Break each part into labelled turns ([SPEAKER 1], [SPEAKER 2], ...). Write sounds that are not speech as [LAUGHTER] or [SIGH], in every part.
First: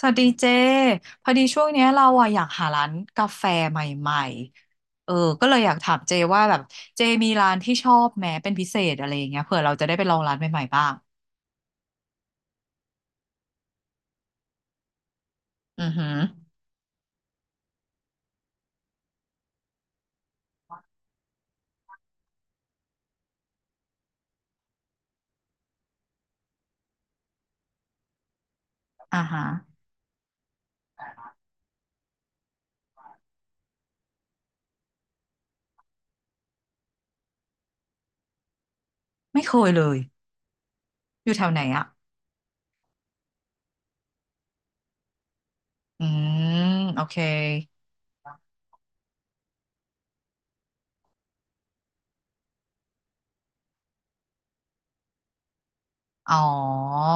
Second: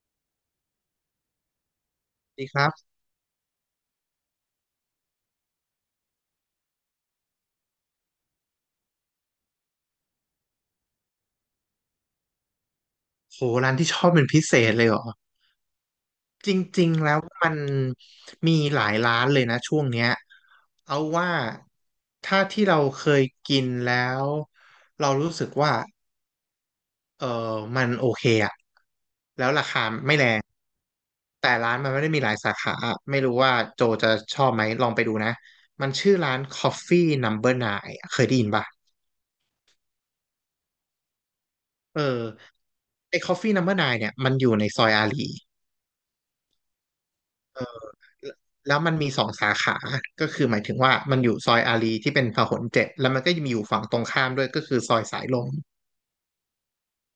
[SPEAKER 1] สวัสดีเจพอดีช่วงเนี้ยเราอะอยา
[SPEAKER 2] ดี
[SPEAKER 1] ก
[SPEAKER 2] ค
[SPEAKER 1] หา
[SPEAKER 2] รั
[SPEAKER 1] ร้า
[SPEAKER 2] บ
[SPEAKER 1] นกาแฟใหม่ๆก็เลยอยากถามเจว่าแบบเจมีร้านที่ชอบแม้เป็นพิเศษอะไรอย่างเงี้ยเผื่อเราจะได้ไปลองร้านใหม่ๆบ้าง
[SPEAKER 2] โหร้านที่ชอบเป็นพิเศษเลยเหรอ
[SPEAKER 1] อือหือ
[SPEAKER 2] จริงๆแล้วมันมีหลายร้านเลยนะช่วงเนี้ยเอาว่าถ้าที่เราเคยกินแล้วเรารู้สึกว่าเออมันโอเคอะ
[SPEAKER 1] อ่าฮะ
[SPEAKER 2] แล้วราคาไม่แรงแต่ร้านมันไม่ได้มีหลายสาขาไม่รู้ว่าโจจะชอบไหมลองไปดูนะมันชื่อร้าน Coffee Number n น n e เคยได้ยินป่ะ
[SPEAKER 1] ไม่เคยเลยอยู่แถวไหนอะ
[SPEAKER 2] เออไอ้ Coffee Number n น n e เนี่ยมันอยู่ในซอยอารี
[SPEAKER 1] อืมโอเค
[SPEAKER 2] แล้วมันมีสองสาขา ก็คือหมายถึงว่ามันอยู่ซอยอารีย์ที่เป็นพหลเจ็ดแล้วมันก็จะมีอยู่ฝั่งตรงข้ามด้วยก็คือซอยสายลม
[SPEAKER 1] อ๋อ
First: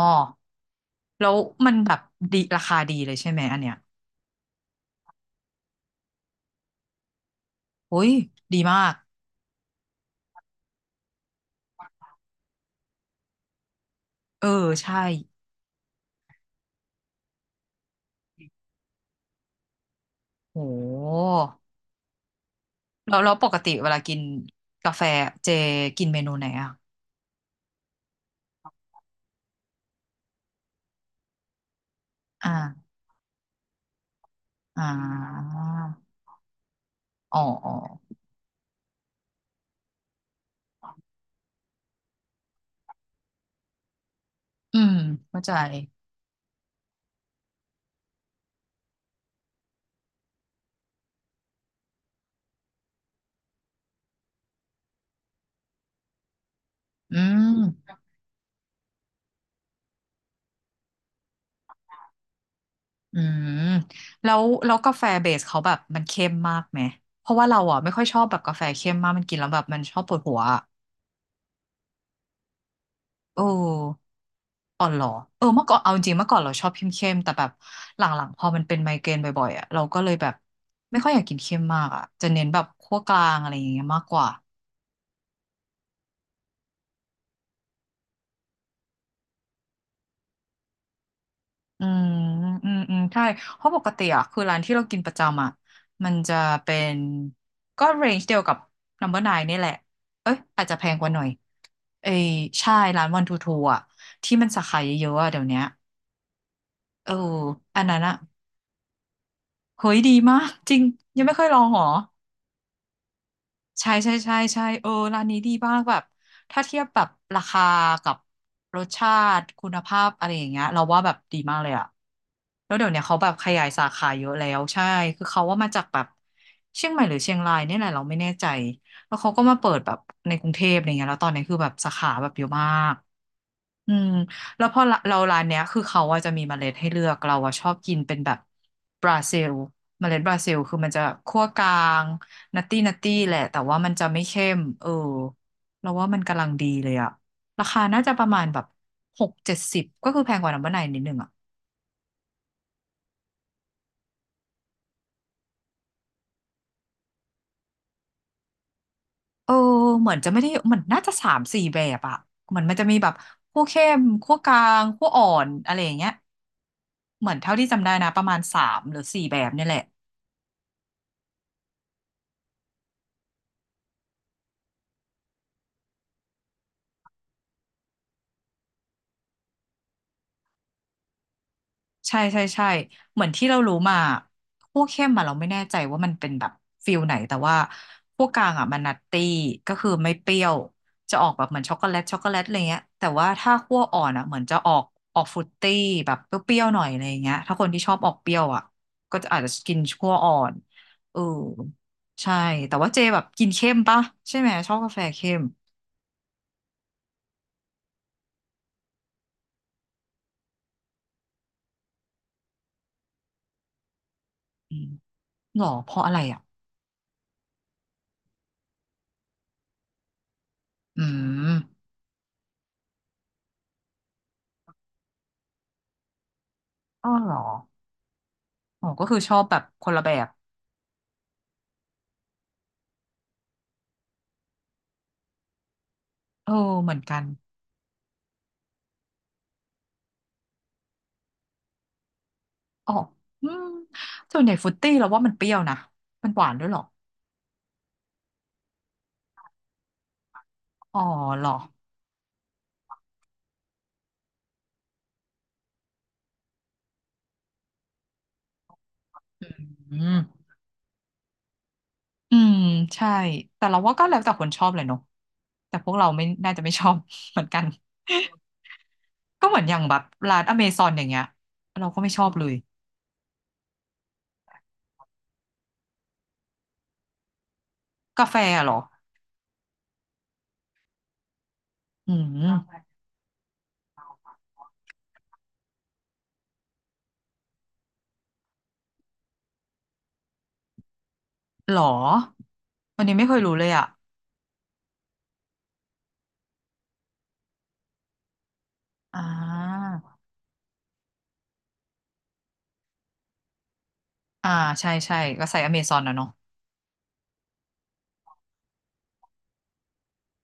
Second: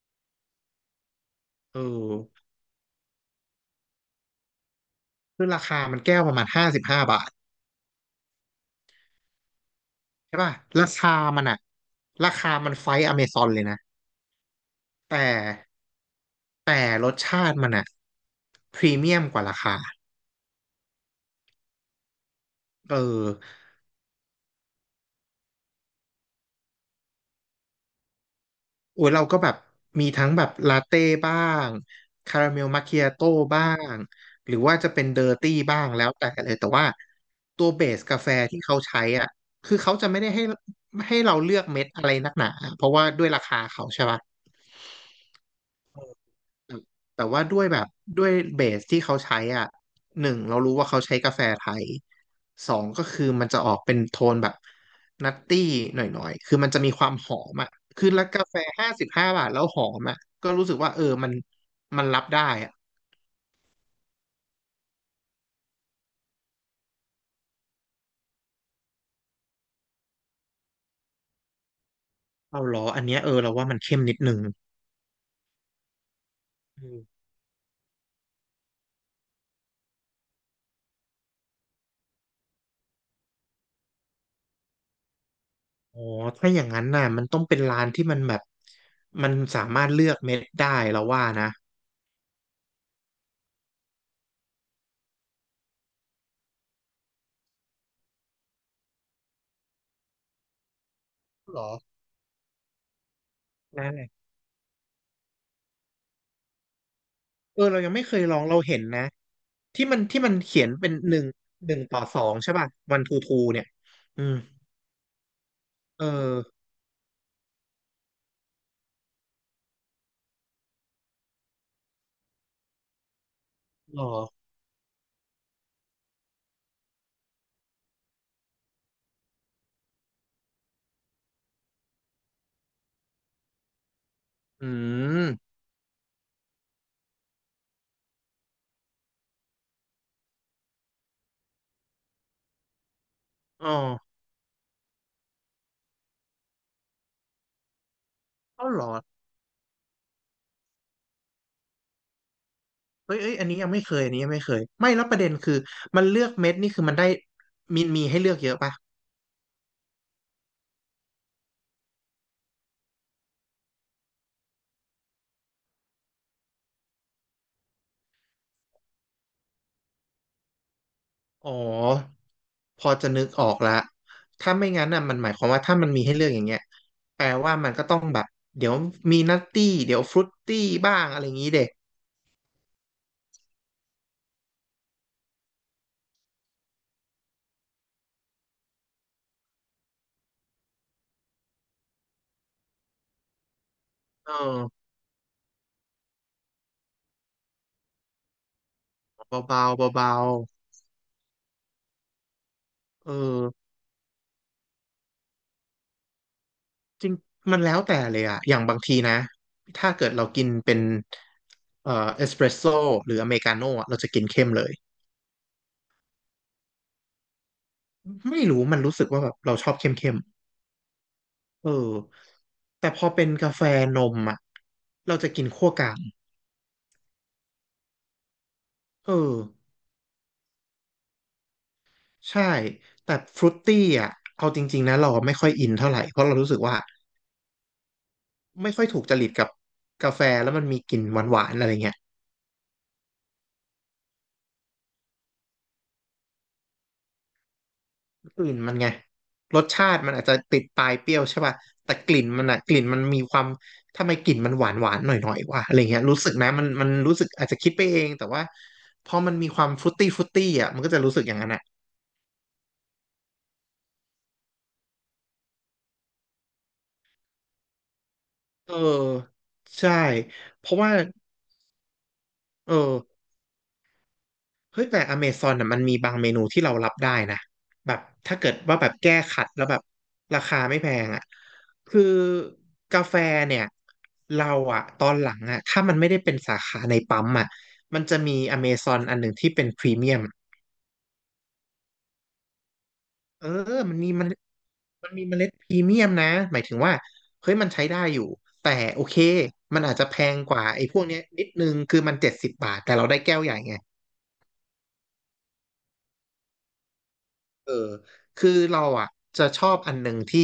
[SPEAKER 1] แล้วมัน
[SPEAKER 2] เออ
[SPEAKER 1] แบบดีราคาดีเลยใช่ไหมอันเนี้ย
[SPEAKER 2] คือราคามันแก้วประมาณห้าสิบห้าบาท
[SPEAKER 1] โอ้ยดีมาก
[SPEAKER 2] ใช่ป่ะราคามันอะราคามันไฟท์อเมซอนเลยนะ
[SPEAKER 1] เออใช่
[SPEAKER 2] แต่รสชาติมันอะพรีเมียมกว่าราคา
[SPEAKER 1] โห
[SPEAKER 2] เออ
[SPEAKER 1] แล้วปกติเวลากินกาแฟเจกินเมนูไหนอะ
[SPEAKER 2] โอ้ยเราก็แบบมีทั้งแบบลาเต้บ้างคาราเมลมัค
[SPEAKER 1] อ่า
[SPEAKER 2] คิอาโต้บ้างหรือว่า
[SPEAKER 1] อ่
[SPEAKER 2] จะเป็นเดอร์ตี้
[SPEAKER 1] า
[SPEAKER 2] บ้างแล้วแต่เลยแต่ว่า
[SPEAKER 1] อ๋อ
[SPEAKER 2] ตัวเบสกาแฟที่เขาใช้อ่ะคือเขาจะไม่ได้ให้เราเลือกเม็ดอะไรนักหนาเพราะว่าด้วยราคาเขาใช่ปะ
[SPEAKER 1] อืมเข้าใจ
[SPEAKER 2] แต่ว่าด้วยแบบด้วยเบสที่เขาใช้อ่ะหนึ่งเรารู้ว่าเขาใช้กาแฟไทยสองก็คือมันจะออกเป็นโทนแบบนัตตี้หน่อยๆคือมันจะมีความ
[SPEAKER 1] อื
[SPEAKER 2] หอมอ่ะ
[SPEAKER 1] ม
[SPEAKER 2] คือแล้วกาแฟห้าสิบห้าบาทแล้วหอมอ่ะก็รู้สึกว่าเออมันรับได้อ่ะ
[SPEAKER 1] อืมแล้วกาแฟเบสเขาแบบมันเข้มมากไหมเพราะว่าเราอ่ะไม่ค่อยชอบแบบกาแฟเข้มมากมันกินแล้วแบบมันชอบปวดหัวอะ
[SPEAKER 2] เอาเหรออันเนี้ยเออ
[SPEAKER 1] เอ
[SPEAKER 2] เราว่ามันเข้ม
[SPEAKER 1] อ
[SPEAKER 2] นิดนึง
[SPEAKER 1] อ๋อเหรอเออเมื่อก่อนเอาจริงเมื่อก่อนเราชอบเข้
[SPEAKER 2] อื
[SPEAKER 1] ม
[SPEAKER 2] ม
[SPEAKER 1] เข้มแต่แบบหลังๆพอมันเป็นไมเกรนบ่อยๆอ่ะเราก็เลยแบบไม่ค่อยอยากกินเข้มมากอ่ะจะเน้นแบบคั่วกลางอะไรอย่างเงี้ยมากกว่า
[SPEAKER 2] อ๋อถ้าอย่างนั้นน่ะมันต้องเป็นร้านที่มันแบบมันสามารถเลือกเม็ดได้เราว่านะ
[SPEAKER 1] อืมอืมใช่เพราะปกติอ่ะคือร้านที่เรากินประจำอ่ะมันจะเป็นก็เรนจ์เดียวกับ Number n นายนี่แหละเอ้ยอาจจะแพงกว่าหน่อย
[SPEAKER 2] เหรอ
[SPEAKER 1] เอ้ยใช่ร้านวันทูทูอ่ะ
[SPEAKER 2] ได้
[SPEAKER 1] ที่มันสาขาเยอะๆอ่ะเดี๋ยวเนี้ยเออ
[SPEAKER 2] เออเรา
[SPEAKER 1] อัน
[SPEAKER 2] ยัง
[SPEAKER 1] นั้น
[SPEAKER 2] ไม่เค
[SPEAKER 1] อ่ะ
[SPEAKER 2] ยลองเราเห็นนะที่
[SPEAKER 1] เฮ้
[SPEAKER 2] มั
[SPEAKER 1] ย
[SPEAKER 2] น
[SPEAKER 1] ดีมาก
[SPEAKER 2] เขีย
[SPEAKER 1] จ
[SPEAKER 2] น
[SPEAKER 1] ริง
[SPEAKER 2] เป็นห
[SPEAKER 1] ยั
[SPEAKER 2] นึ่
[SPEAKER 1] ง
[SPEAKER 2] ง
[SPEAKER 1] ไม่เคยลอง
[SPEAKER 2] หนึ่
[SPEAKER 1] หร
[SPEAKER 2] ง
[SPEAKER 1] อ
[SPEAKER 2] ต่อสองใช่ป่ะวันทูทูเนี่ย
[SPEAKER 1] ใช่ใช่
[SPEAKER 2] อื
[SPEAKER 1] ใช่
[SPEAKER 2] ม
[SPEAKER 1] ใช่เออร้านนี้ดีมากแบบ
[SPEAKER 2] เออ
[SPEAKER 1] ถ้าเทียบแบบราคากับรสชาติคุณภาพอะไรอย่างเงี้ยเราว่าแบบดีมากเลยอะแล้วเดี๋ยวเนี้ยเขาแบบขยายสา
[SPEAKER 2] หรอ
[SPEAKER 1] ขาเยอะแล้วใช่คือเขาว่ามาจากแบบเชียงใหม่หรือเชียงรายเนี่ยแหละเราไม่แน่ใจแล้วเขาก็มาเปิดแบบในกรุงเทพอะไรเงี้ยแล้วตอนนี้คือแบบสาขาแบบเยอะมาก อืมแล้
[SPEAKER 2] อื
[SPEAKER 1] วพอเรา
[SPEAKER 2] ม
[SPEAKER 1] ร้านเนี้ยคือเขาอะจะมีเมล็ดให้เลือกเราอะชอบกินเป็นแบบบราซิลเมล็ดบราซิลคือมันจะคั่วกลางนัตตี้นัตตี้แหละแต่
[SPEAKER 2] อ๋อ
[SPEAKER 1] ว่ามันจะไม่เข้มเออเราว่ามันกำลังดีเลยอะราคาน่าจะประมาณแบบ
[SPEAKER 2] เอ้าหรอ
[SPEAKER 1] หกเจ็ดสิบก็คือแพงกว่าน้ำมันไนนิดนึงอะ
[SPEAKER 2] เฮ้ยเอ้ยอันนี้ยังไม่เคยอันนี้ยังไม่เคยไม่แล้วประเด็นคือมันเลือกเม็ดนี่คือมันได้มีให้เลือกเยอะป่ะ
[SPEAKER 1] เออเหมือนจะไม่ได้มันน่าจะสามสี่แบบอะเหมือนมันจะมีแบบคั่วเข้มคั่วกลางคั่วอ่อนอะไรอย่างเงี้ยเหมือนเท่าที่จำได้นะประมาณสามหรือสี่แบบเนี่ยแหละ
[SPEAKER 2] อ๋อพอจะนึกออกละถ้าไม่งั้นน่ะมันหมายความว่าถ้ามันมีให้เลือกอย่างเงี้ยแปลว่ามันก็ต้องแบบเดี๋ยวมีนัตตี้เดี๋ยวฟรุตตี้บ้างอะไรอย่างงี้เด็ก
[SPEAKER 1] ใช่ใช่ใช่เหมือนที่เรารู้มาพวกเข้มอะเราไม่แน่ใจว่ามันเป็นแบบฟิลไหนแต่ว่าพวกกลางอะมันนัตตี้ก็คือไม่เปรี้ยวจะออกแบบเหมือนช็อกโกแลตช็อกโกแลตอะไรเงี้ยแต่ว่าถ้าคั่วอ่อนอะ
[SPEAKER 2] เอ
[SPEAKER 1] เหมือนจะออ
[SPEAKER 2] อ
[SPEAKER 1] กฟรุตตี้แบบเปรี้ยวๆหน่อยอะไรเงี้ยถ้าคนที่ชอบออกเปรี้ยวอะก็จะอาจจะ
[SPEAKER 2] เบา
[SPEAKER 1] กิน
[SPEAKER 2] ๆ
[SPEAKER 1] คั่
[SPEAKER 2] เบา
[SPEAKER 1] วอ่อนเออใช่แต่ว่าเจ
[SPEAKER 2] เออ
[SPEAKER 1] แบบกินเข้มปะใช่ไหมชอบกาแฟเข้ม
[SPEAKER 2] จริงมันแล้วแต่เลยอะอย่างบางทีนะถ้าเกิดเรากินเป็นเอสเปรสโซ่หรืออเมริกาโน่อะเราจะกินเข้มเลย
[SPEAKER 1] อืมหรอเพราะอะไรอ่ะ
[SPEAKER 2] ไม่รู้มันรู้สึกว่าแบบเราชอบเข้ม
[SPEAKER 1] อื
[SPEAKER 2] ๆเออ
[SPEAKER 1] ม
[SPEAKER 2] แต่พอเป็นกาแฟนมอะเราจะกินคั่วกลาง
[SPEAKER 1] อ๋อเหรออ๋อก็
[SPEAKER 2] เอ
[SPEAKER 1] คือช
[SPEAKER 2] อ
[SPEAKER 1] อบแบบคนละแบบ
[SPEAKER 2] ใช่แต่ฟรุตตี้อะเอาจริงๆนะเราไม่ค่อยอินเท่าไหร่เพราะเรา
[SPEAKER 1] เอ
[SPEAKER 2] รู้
[SPEAKER 1] อ
[SPEAKER 2] สึกว่า
[SPEAKER 1] เหมือนกัน
[SPEAKER 2] ไม่ค่อยถูกจริตกับกาแฟแล้วมันมีกลิ่นหวานๆอะไรเงี้ย
[SPEAKER 1] อ๋ออืมส่วนใหญ่ฟรุตตี้เราว่ามันเปรี้ยวนะมันหวานด้วยเหรอ
[SPEAKER 2] กลิ่นมันไงรสชาติมันอาจจะติดปลาย
[SPEAKER 1] อ๋อ
[SPEAKER 2] เปรี้ยวใช่
[SPEAKER 1] เหรอ
[SPEAKER 2] ป่ะแต่กลิ่นมันอะกลิ่นมีความทำไมกลิ่นมันหวานหวานหน่อยหน่อยว่ะอะไรเงี้ยรู้สึกนะมันรู้สึกอาจจะคิดไปเองแต่ว่าพอมันมีความฟรุ
[SPEAKER 1] อื
[SPEAKER 2] ตตี้
[SPEAKER 1] ม
[SPEAKER 2] ฟรุตตี้อะมันก็จะรู้สึกอย่างนั้นอะ
[SPEAKER 1] อืมใช่แต่เราว่าก็แล้วแต่คนชอบเลยเนาะแต่พวกเราไม่น่าจะไม่ชอบ [LAUGHS] เหมือนกัน
[SPEAKER 2] เออ
[SPEAKER 1] ก็เหมือนอย่าง
[SPEAKER 2] ใช่
[SPEAKER 1] แบบร้านอเม
[SPEAKER 2] เพราะ
[SPEAKER 1] ซอน
[SPEAKER 2] ว่า
[SPEAKER 1] อย่างเงี้ยเราก็ไม่ชอบเลย
[SPEAKER 2] เออ เฮ้ยแต่อเมซอนน่ะมันมีบางเมนูที่เรารับได้นะแบบ
[SPEAKER 1] กาแฟ
[SPEAKER 2] ถ้าเกิด
[SPEAKER 1] อะเหรอ
[SPEAKER 2] ว่าแบบแก้ขัดแล้วแบบราคาไม่แพงอ่ะคือ
[SPEAKER 1] อืม
[SPEAKER 2] กาแฟเนี่ยเราอ่ะตอนหลังอ่ะถ้ามันไม่ได้เป็นสาขาในปั๊มอ่ะมันจะมีอเมซอนอันหนึ่งที่เป็นพรีเมียม
[SPEAKER 1] เหรอวันนี้ไม่เคย
[SPEAKER 2] เออ
[SPEAKER 1] รู้เลยอ่ะ
[SPEAKER 2] มันมีมันมันมีเมล็ดพรีเมียมนะหมายถึงว่าเฮ้ยมันใช้ได้อยู่แต่โอเค
[SPEAKER 1] อ่
[SPEAKER 2] มัน
[SPEAKER 1] า
[SPEAKER 2] อาจจะแพงกว่าไอ้พวกเนี้ยนิดนึงคือมัน70 บาทแต่เราได้แก้วใหญ่ไง
[SPEAKER 1] อ่าใช่ใช่ก็ใส่อเมซอนนะเนาะ
[SPEAKER 2] เออคือเราอ่ะจะชอบอันหนึ่งที่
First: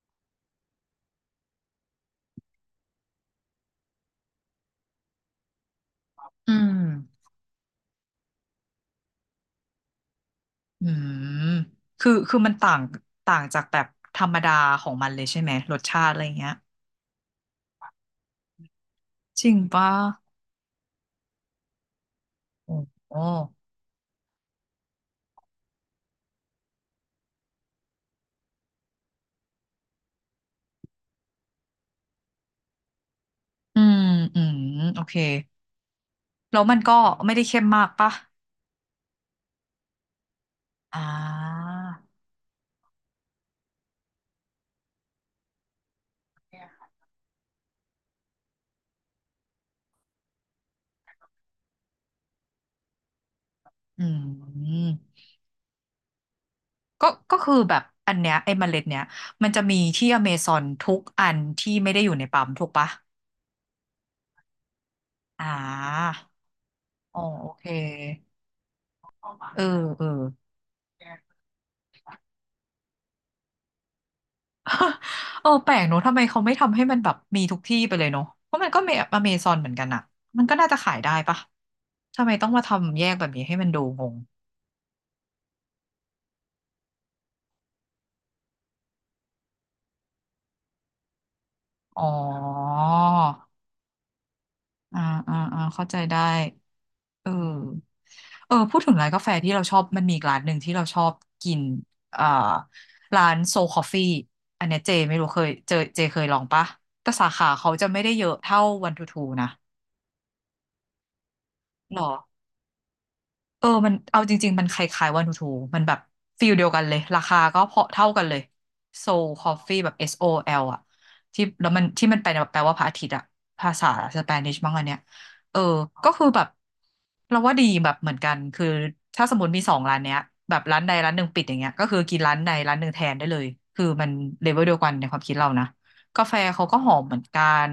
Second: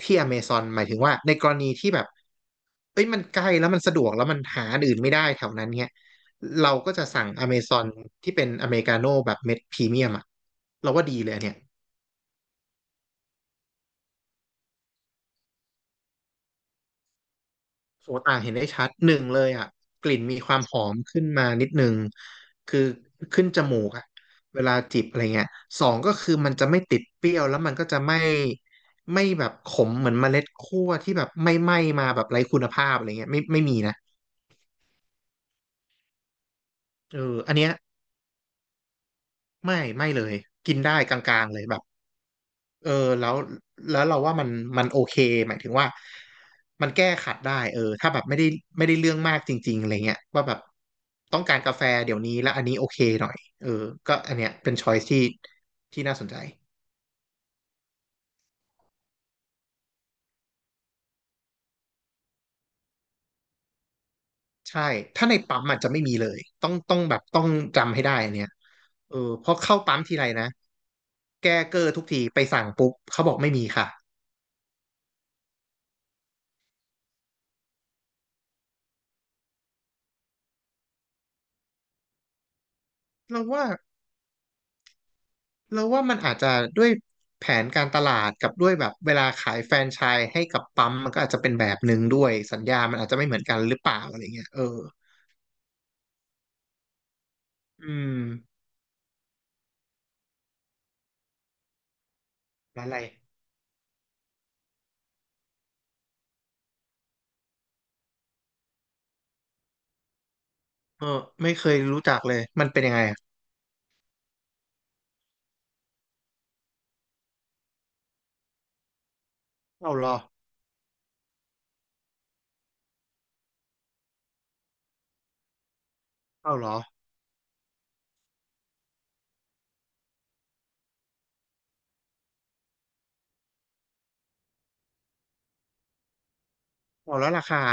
[SPEAKER 2] อเมซอนหมายถึงว่าในกรณีที่แบบเอ้ยมันใกล้แล้วมันสะดวกแล้วมันหาอันอื่นไม่ได้แถวนั้นเนี่ย
[SPEAKER 1] อื
[SPEAKER 2] เราก็จะสั่
[SPEAKER 1] ม
[SPEAKER 2] งอเมซอนที่เป็นอเมริกาโน่แบบเม็ดพรีเมียมอ่ะ
[SPEAKER 1] อื
[SPEAKER 2] เราว่าดีเลยอัน
[SPEAKER 1] ม
[SPEAKER 2] เนี่ย
[SPEAKER 1] คือมันต่าง ต่างจากแบบธรรมดาของมันเลยใช่ไหมรสชาติอะไรเงี้ย
[SPEAKER 2] โสต่างเห็นได้ชัดหนึ่งเล
[SPEAKER 1] จ
[SPEAKER 2] ย
[SPEAKER 1] ริง
[SPEAKER 2] อ่ะ
[SPEAKER 1] ปะ
[SPEAKER 2] กลิ่นมีความหอมขึ้นมานิดนึง
[SPEAKER 1] โอ้
[SPEAKER 2] คือ
[SPEAKER 1] โห
[SPEAKER 2] ขึ้นจมูกอ่ะเวลาจิบอะไรเงี้ยสองก็คือมันจะไม่ติดเปรี้ยวแล้วมันก็จะไม่แบบขมเหมือนเมล็ดคั่วที่แบบไม่ไหม้มาแบบไร้คุณภาพอะไรเงี้ยไม่ไม่มี
[SPEAKER 1] อื
[SPEAKER 2] นะ
[SPEAKER 1] ม อืม โอเค แล้วมันก็
[SPEAKER 2] เอ
[SPEAKER 1] ไม่
[SPEAKER 2] อ
[SPEAKER 1] ได้
[SPEAKER 2] อัน
[SPEAKER 1] เข้ม
[SPEAKER 2] เนี้ย
[SPEAKER 1] มากปะ
[SPEAKER 2] ไม่ไม่เลยกินได้
[SPEAKER 1] อ่
[SPEAKER 2] กลางๆเลย
[SPEAKER 1] า
[SPEAKER 2] แบบ เออแล้วเราว่ามันโอเคหมายถึงว่ามันแก้ขัดได้เออถ้าแบบไม่ได้เรื่องมากจริงๆอะไรเงี้ยว่าแบบต้องการกาแฟเดี๋ยวนี้แล้วอันนี้โอเคหน่อยเออ
[SPEAKER 1] อื
[SPEAKER 2] ก็อันเนี้ยเป็น
[SPEAKER 1] ม
[SPEAKER 2] ช้อยที่น่าสนใจ
[SPEAKER 1] ก็ คือแบบอันเนี้ยไอ้เมล็ดเนี้ย มันจะมีที่อเมซอนทุกอันที่ไม่ได้อยู่ในปั๊มถูกปะ
[SPEAKER 2] ใช่ถ้าใน
[SPEAKER 1] อ่
[SPEAKER 2] ปั๊มอาจจะไม่
[SPEAKER 1] า
[SPEAKER 2] มีเลย
[SPEAKER 1] อ๋อ
[SPEAKER 2] ต้อ
[SPEAKER 1] โอ
[SPEAKER 2] ง
[SPEAKER 1] เค
[SPEAKER 2] จำให้ได้อันเนี้ยเออเพราะ
[SPEAKER 1] เออ
[SPEAKER 2] เข้าปั๊ม
[SPEAKER 1] เออ
[SPEAKER 2] ทีไรนะแก้เกอร์ทุกทีไปสั่งปุ๊บเขาบอกไม่มีค่ะ
[SPEAKER 1] เออแปลกเนอะทำไมเขาไม่ทำให้มันแบบมีทุกที่ไปเลยเนอะเพราะมันก็เมอเมซอนเหมือนกันอะมันก็น่าจะขายได้ปะทำไมต้องมาทำแยกแบบ
[SPEAKER 2] เรา
[SPEAKER 1] นี้ให้
[SPEAKER 2] ว่า
[SPEAKER 1] มันดูงง
[SPEAKER 2] มันอาจจะด้วยแผนการตลาดกับด้วยแบบเวลาขายแฟรนไชส์ให้กับปั๊มมันก็อาจจะเป็นแบบหนึ่
[SPEAKER 1] อ๋
[SPEAKER 2] ง
[SPEAKER 1] อ
[SPEAKER 2] ด้วยสัญญามันอาจจะไม่เหมือนกันหรือเปล่าอะไรเงี้ยเออ
[SPEAKER 1] อ่าอ่าอ่าเข้าใจได้เอ
[SPEAKER 2] อื
[SPEAKER 1] อ
[SPEAKER 2] ม
[SPEAKER 1] เออพูดถึงร้านกาแฟที่เราชอบมันมีอีกร้านหนึ่งที่เราชอบกินอ่า
[SPEAKER 2] ร้านอะไร
[SPEAKER 1] ร้านโซคอฟฟี่อันเนี้ยเจไม่รู้เคยเจอเจเคยลองปะแต่สาขาเขาจะไม่ได้เยอะเท่าวันทูทูนะ
[SPEAKER 2] เออไม่เคย
[SPEAKER 1] หร
[SPEAKER 2] รู้
[SPEAKER 1] อ
[SPEAKER 2] จักเลยมันเป็นยังไงอะ
[SPEAKER 1] เออมันเอาจริงๆมันคล้ายๆวานูทูมันแบบฟีลเดียวกันเลยราคาก็พอเท่ากันเลยโซลคอฟฟี่แบ
[SPEAKER 2] เอา
[SPEAKER 1] บ
[SPEAKER 2] เหร
[SPEAKER 1] S
[SPEAKER 2] อ
[SPEAKER 1] O L อแอลอ่ะที่แล้วมันที่มันแปลว่าพระอาทิตย์อ่ะภาษาสเปนิชมั้งอันเนี้ยเออก็คือแบบ
[SPEAKER 2] เอาเหรอ
[SPEAKER 1] เราว่าดีแบบเหมือนกันคือถ้าสมมติมีสองร้านเนี้ยแบบร้านใดร้านหนึ่งปิดอย่างเงี้ยก็คือกินร้านใดร้านหนึ่งแทนได้เลยคือมันเลเวลเดียวกันในความคิดเรานะกาแฟเขาก็หอมเห
[SPEAKER 2] เอา
[SPEAKER 1] มือน
[SPEAKER 2] แล้ว
[SPEAKER 1] กั
[SPEAKER 2] ราคา
[SPEAKER 1] น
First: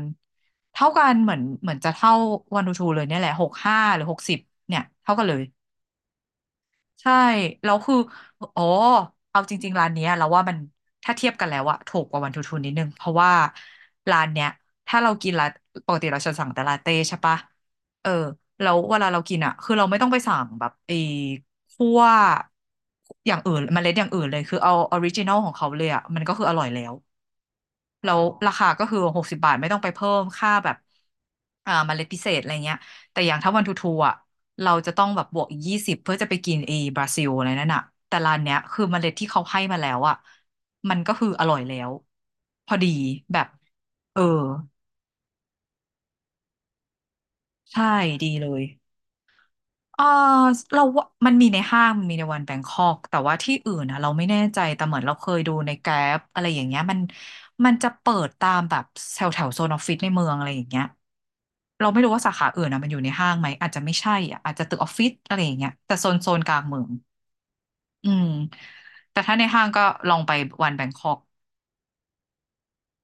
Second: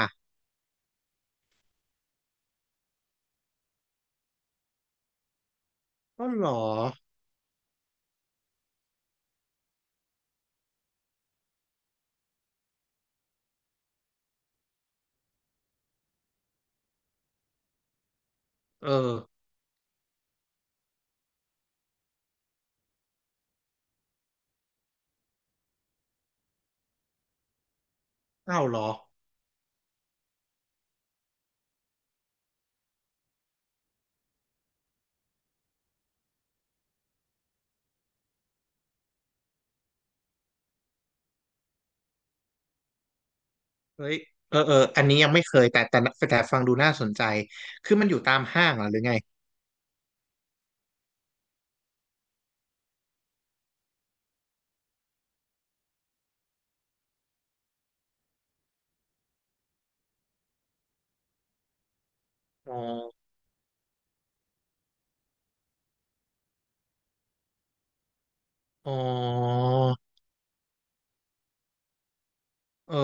[SPEAKER 1] เท่ากันเหมือนจะเท่าวานูทูเลยเนี่ยแหละ65หรือหกสิบเนี่ยเท่ากันเลย
[SPEAKER 2] ก็เหรอ
[SPEAKER 1] ใช่แล้วคืออ๋อเอาจริงๆร้านเนี้ยเราว่ามันถ้าเทียบกันแล้วอะถูกกว่าวันทูทูนิดนึงเพราะว่าร้านเนี้ยถ้าเรากินละปกติเราจะสั่งแต่ลาเต้ใช่ปะเออแล้ว
[SPEAKER 2] เอ
[SPEAKER 1] เวลา
[SPEAKER 2] อ
[SPEAKER 1] เรากินอะคือเราไม่ต้องไปสั่งแบบไอ้คั่วอย่างอื่นเมล็ดอย่างอื่นเลยคือเอาออริจินอลของเขาเลยอะมันก็คืออร่อยแล้ว แล้วรา
[SPEAKER 2] เอา
[SPEAKER 1] คา
[SPEAKER 2] เหร
[SPEAKER 1] ก็
[SPEAKER 2] อ
[SPEAKER 1] คือ60 บาทไม่ต้องไปเพิ่มค่าแบบเมล็ดพิเศษอะไรเงี้ยแต่อย่างถ้าวันทูทูอ่ะเราจะต้องแบบบวกอีก20เพื่อจะไปกินเอบราซิลอะไรนั่นอ่ะแต่ร้านเนี้ยคือเมล็ดที่เขาให้มาแล้วอ่ะมันก็คืออร่อยแล้วพอดีแบบ
[SPEAKER 2] เฮ้ย
[SPEAKER 1] เออ
[SPEAKER 2] เออเอออันนี้ยังไม่เคยแต่ฟังดูน่าสนใจ
[SPEAKER 1] ใช่
[SPEAKER 2] คือมันอยู่
[SPEAKER 1] ดี
[SPEAKER 2] ตาม
[SPEAKER 1] เลย
[SPEAKER 2] ห้างเหรอหรือไง
[SPEAKER 1] เออเราว่ามันมีในห้างมันมีในวันแบงคอกแต่ว่าที่อื่นนะเราไม่แน่ใจแต่เหมือนเราเคยดูในแกร็บอะไรอย่างเงี้ยมันมันจะเปิดตามแบบแถวแถวโซนออฟฟิศในเมืองอะไรอย่างเงี้ย เราไม่รู้ว่าสาขาอื่น
[SPEAKER 2] อ๋อ
[SPEAKER 1] อ่ะมันอยู่ในห้างไหมอาจจะไม่ใช่อ่ะอาจจะตึกออฟฟิศอะไรอย่างเงี้ยแต่โซนกลางเมืองอืม
[SPEAKER 2] อ๋อ
[SPEAKER 1] แต่ถ้าในห้างก็ลองไปวันแบงคอก
[SPEAKER 2] เออ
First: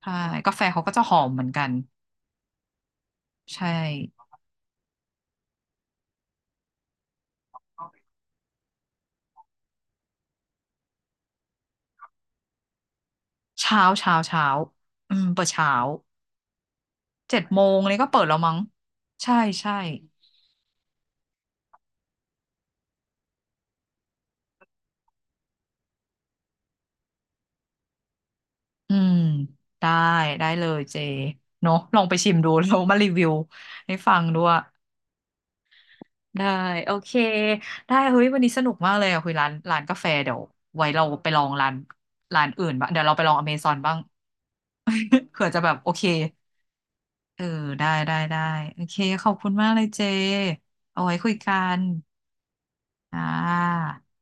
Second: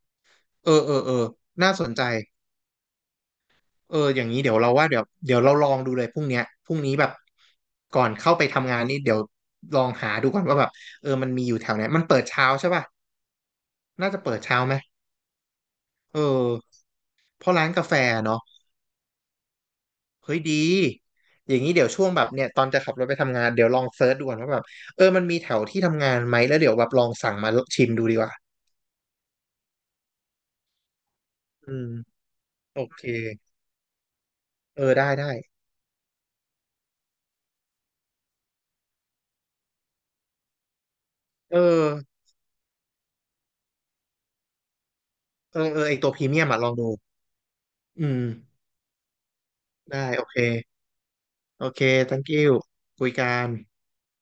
[SPEAKER 1] ใช่กาแฟ
[SPEAKER 2] เอ
[SPEAKER 1] เขา
[SPEAKER 2] อ
[SPEAKER 1] ก็
[SPEAKER 2] เอ
[SPEAKER 1] จะ
[SPEAKER 2] อ
[SPEAKER 1] ห
[SPEAKER 2] เอ
[SPEAKER 1] อ
[SPEAKER 2] อ
[SPEAKER 1] มเหมือนกัน
[SPEAKER 2] น่าสนใจ
[SPEAKER 1] ใช่
[SPEAKER 2] เอออย่างนี้เดี๋ยวเราว่าเดี๋ยวเราลองดูเลยพรุ่งนี้แบบก่อนเข้าไปทำงานนี่เดี๋ยวลองหาดูก่อนว่าแบบเออมันมีอยู่แถวไหนมันเปิดเช้าใช่ป่ะ
[SPEAKER 1] เช้า
[SPEAKER 2] น่า
[SPEAKER 1] เช้า
[SPEAKER 2] จะเปิด
[SPEAKER 1] เช้า
[SPEAKER 2] เช้าไหม
[SPEAKER 1] อืมเปิดเช้า
[SPEAKER 2] เออ
[SPEAKER 1] เจ็ด
[SPEAKER 2] เพราะ
[SPEAKER 1] โม
[SPEAKER 2] ร้าน
[SPEAKER 1] ง
[SPEAKER 2] กา
[SPEAKER 1] เล
[SPEAKER 2] แฟ
[SPEAKER 1] ยก็เปิดแล้ว
[SPEAKER 2] เนาะ
[SPEAKER 1] มั้งใช่ใช่
[SPEAKER 2] เฮ้ยดีอย่างนี้เดี๋ยวช่วงแบบเนี่ยตอนจะขับรถไปทำงานเดี๋ยวลองเซิร์ชดูก่อนว่าแบบเออมันมีแถวที่ทำงานไหมแล้วเดี๋ยวแบบลองสั่งมาชิมดูดีกว่า
[SPEAKER 1] อืมได้ได้เลยเจเน
[SPEAKER 2] อื
[SPEAKER 1] อะ
[SPEAKER 2] ม
[SPEAKER 1] ลองไปชิมดู [LAUGHS] แล้
[SPEAKER 2] โอ
[SPEAKER 1] วมา
[SPEAKER 2] เค
[SPEAKER 1] รีวิวให้ฟังด้วย
[SPEAKER 2] เออได้ได้
[SPEAKER 1] ได้โอเคได้เฮ้ยวันนี้สนุกมากเลยอะคุยร้านกาแฟเดี๋ยวไว้เราไปลอง
[SPEAKER 2] เอ
[SPEAKER 1] ร้าน
[SPEAKER 2] อ
[SPEAKER 1] ร้านอื่นบ้างเดี๋ยวเราไปลองอเมซอนบ้าง [LAUGHS] เผื่อ
[SPEAKER 2] เอ
[SPEAKER 1] จะแบ
[SPEAKER 2] อ
[SPEAKER 1] บ
[SPEAKER 2] เออ
[SPEAKER 1] โอ
[SPEAKER 2] ไอ
[SPEAKER 1] เค
[SPEAKER 2] ตัวพรีเมียมอะลองดู
[SPEAKER 1] เออได้
[SPEAKER 2] อื
[SPEAKER 1] ได้
[SPEAKER 2] ม
[SPEAKER 1] ได้โอเคขอบคุณมากเลยเจ
[SPEAKER 2] ได้โอเค
[SPEAKER 1] เอาไว้คุยกั
[SPEAKER 2] โอ
[SPEAKER 1] น
[SPEAKER 2] เค thank you คุย
[SPEAKER 1] อ่
[SPEAKER 2] กัน
[SPEAKER 1] า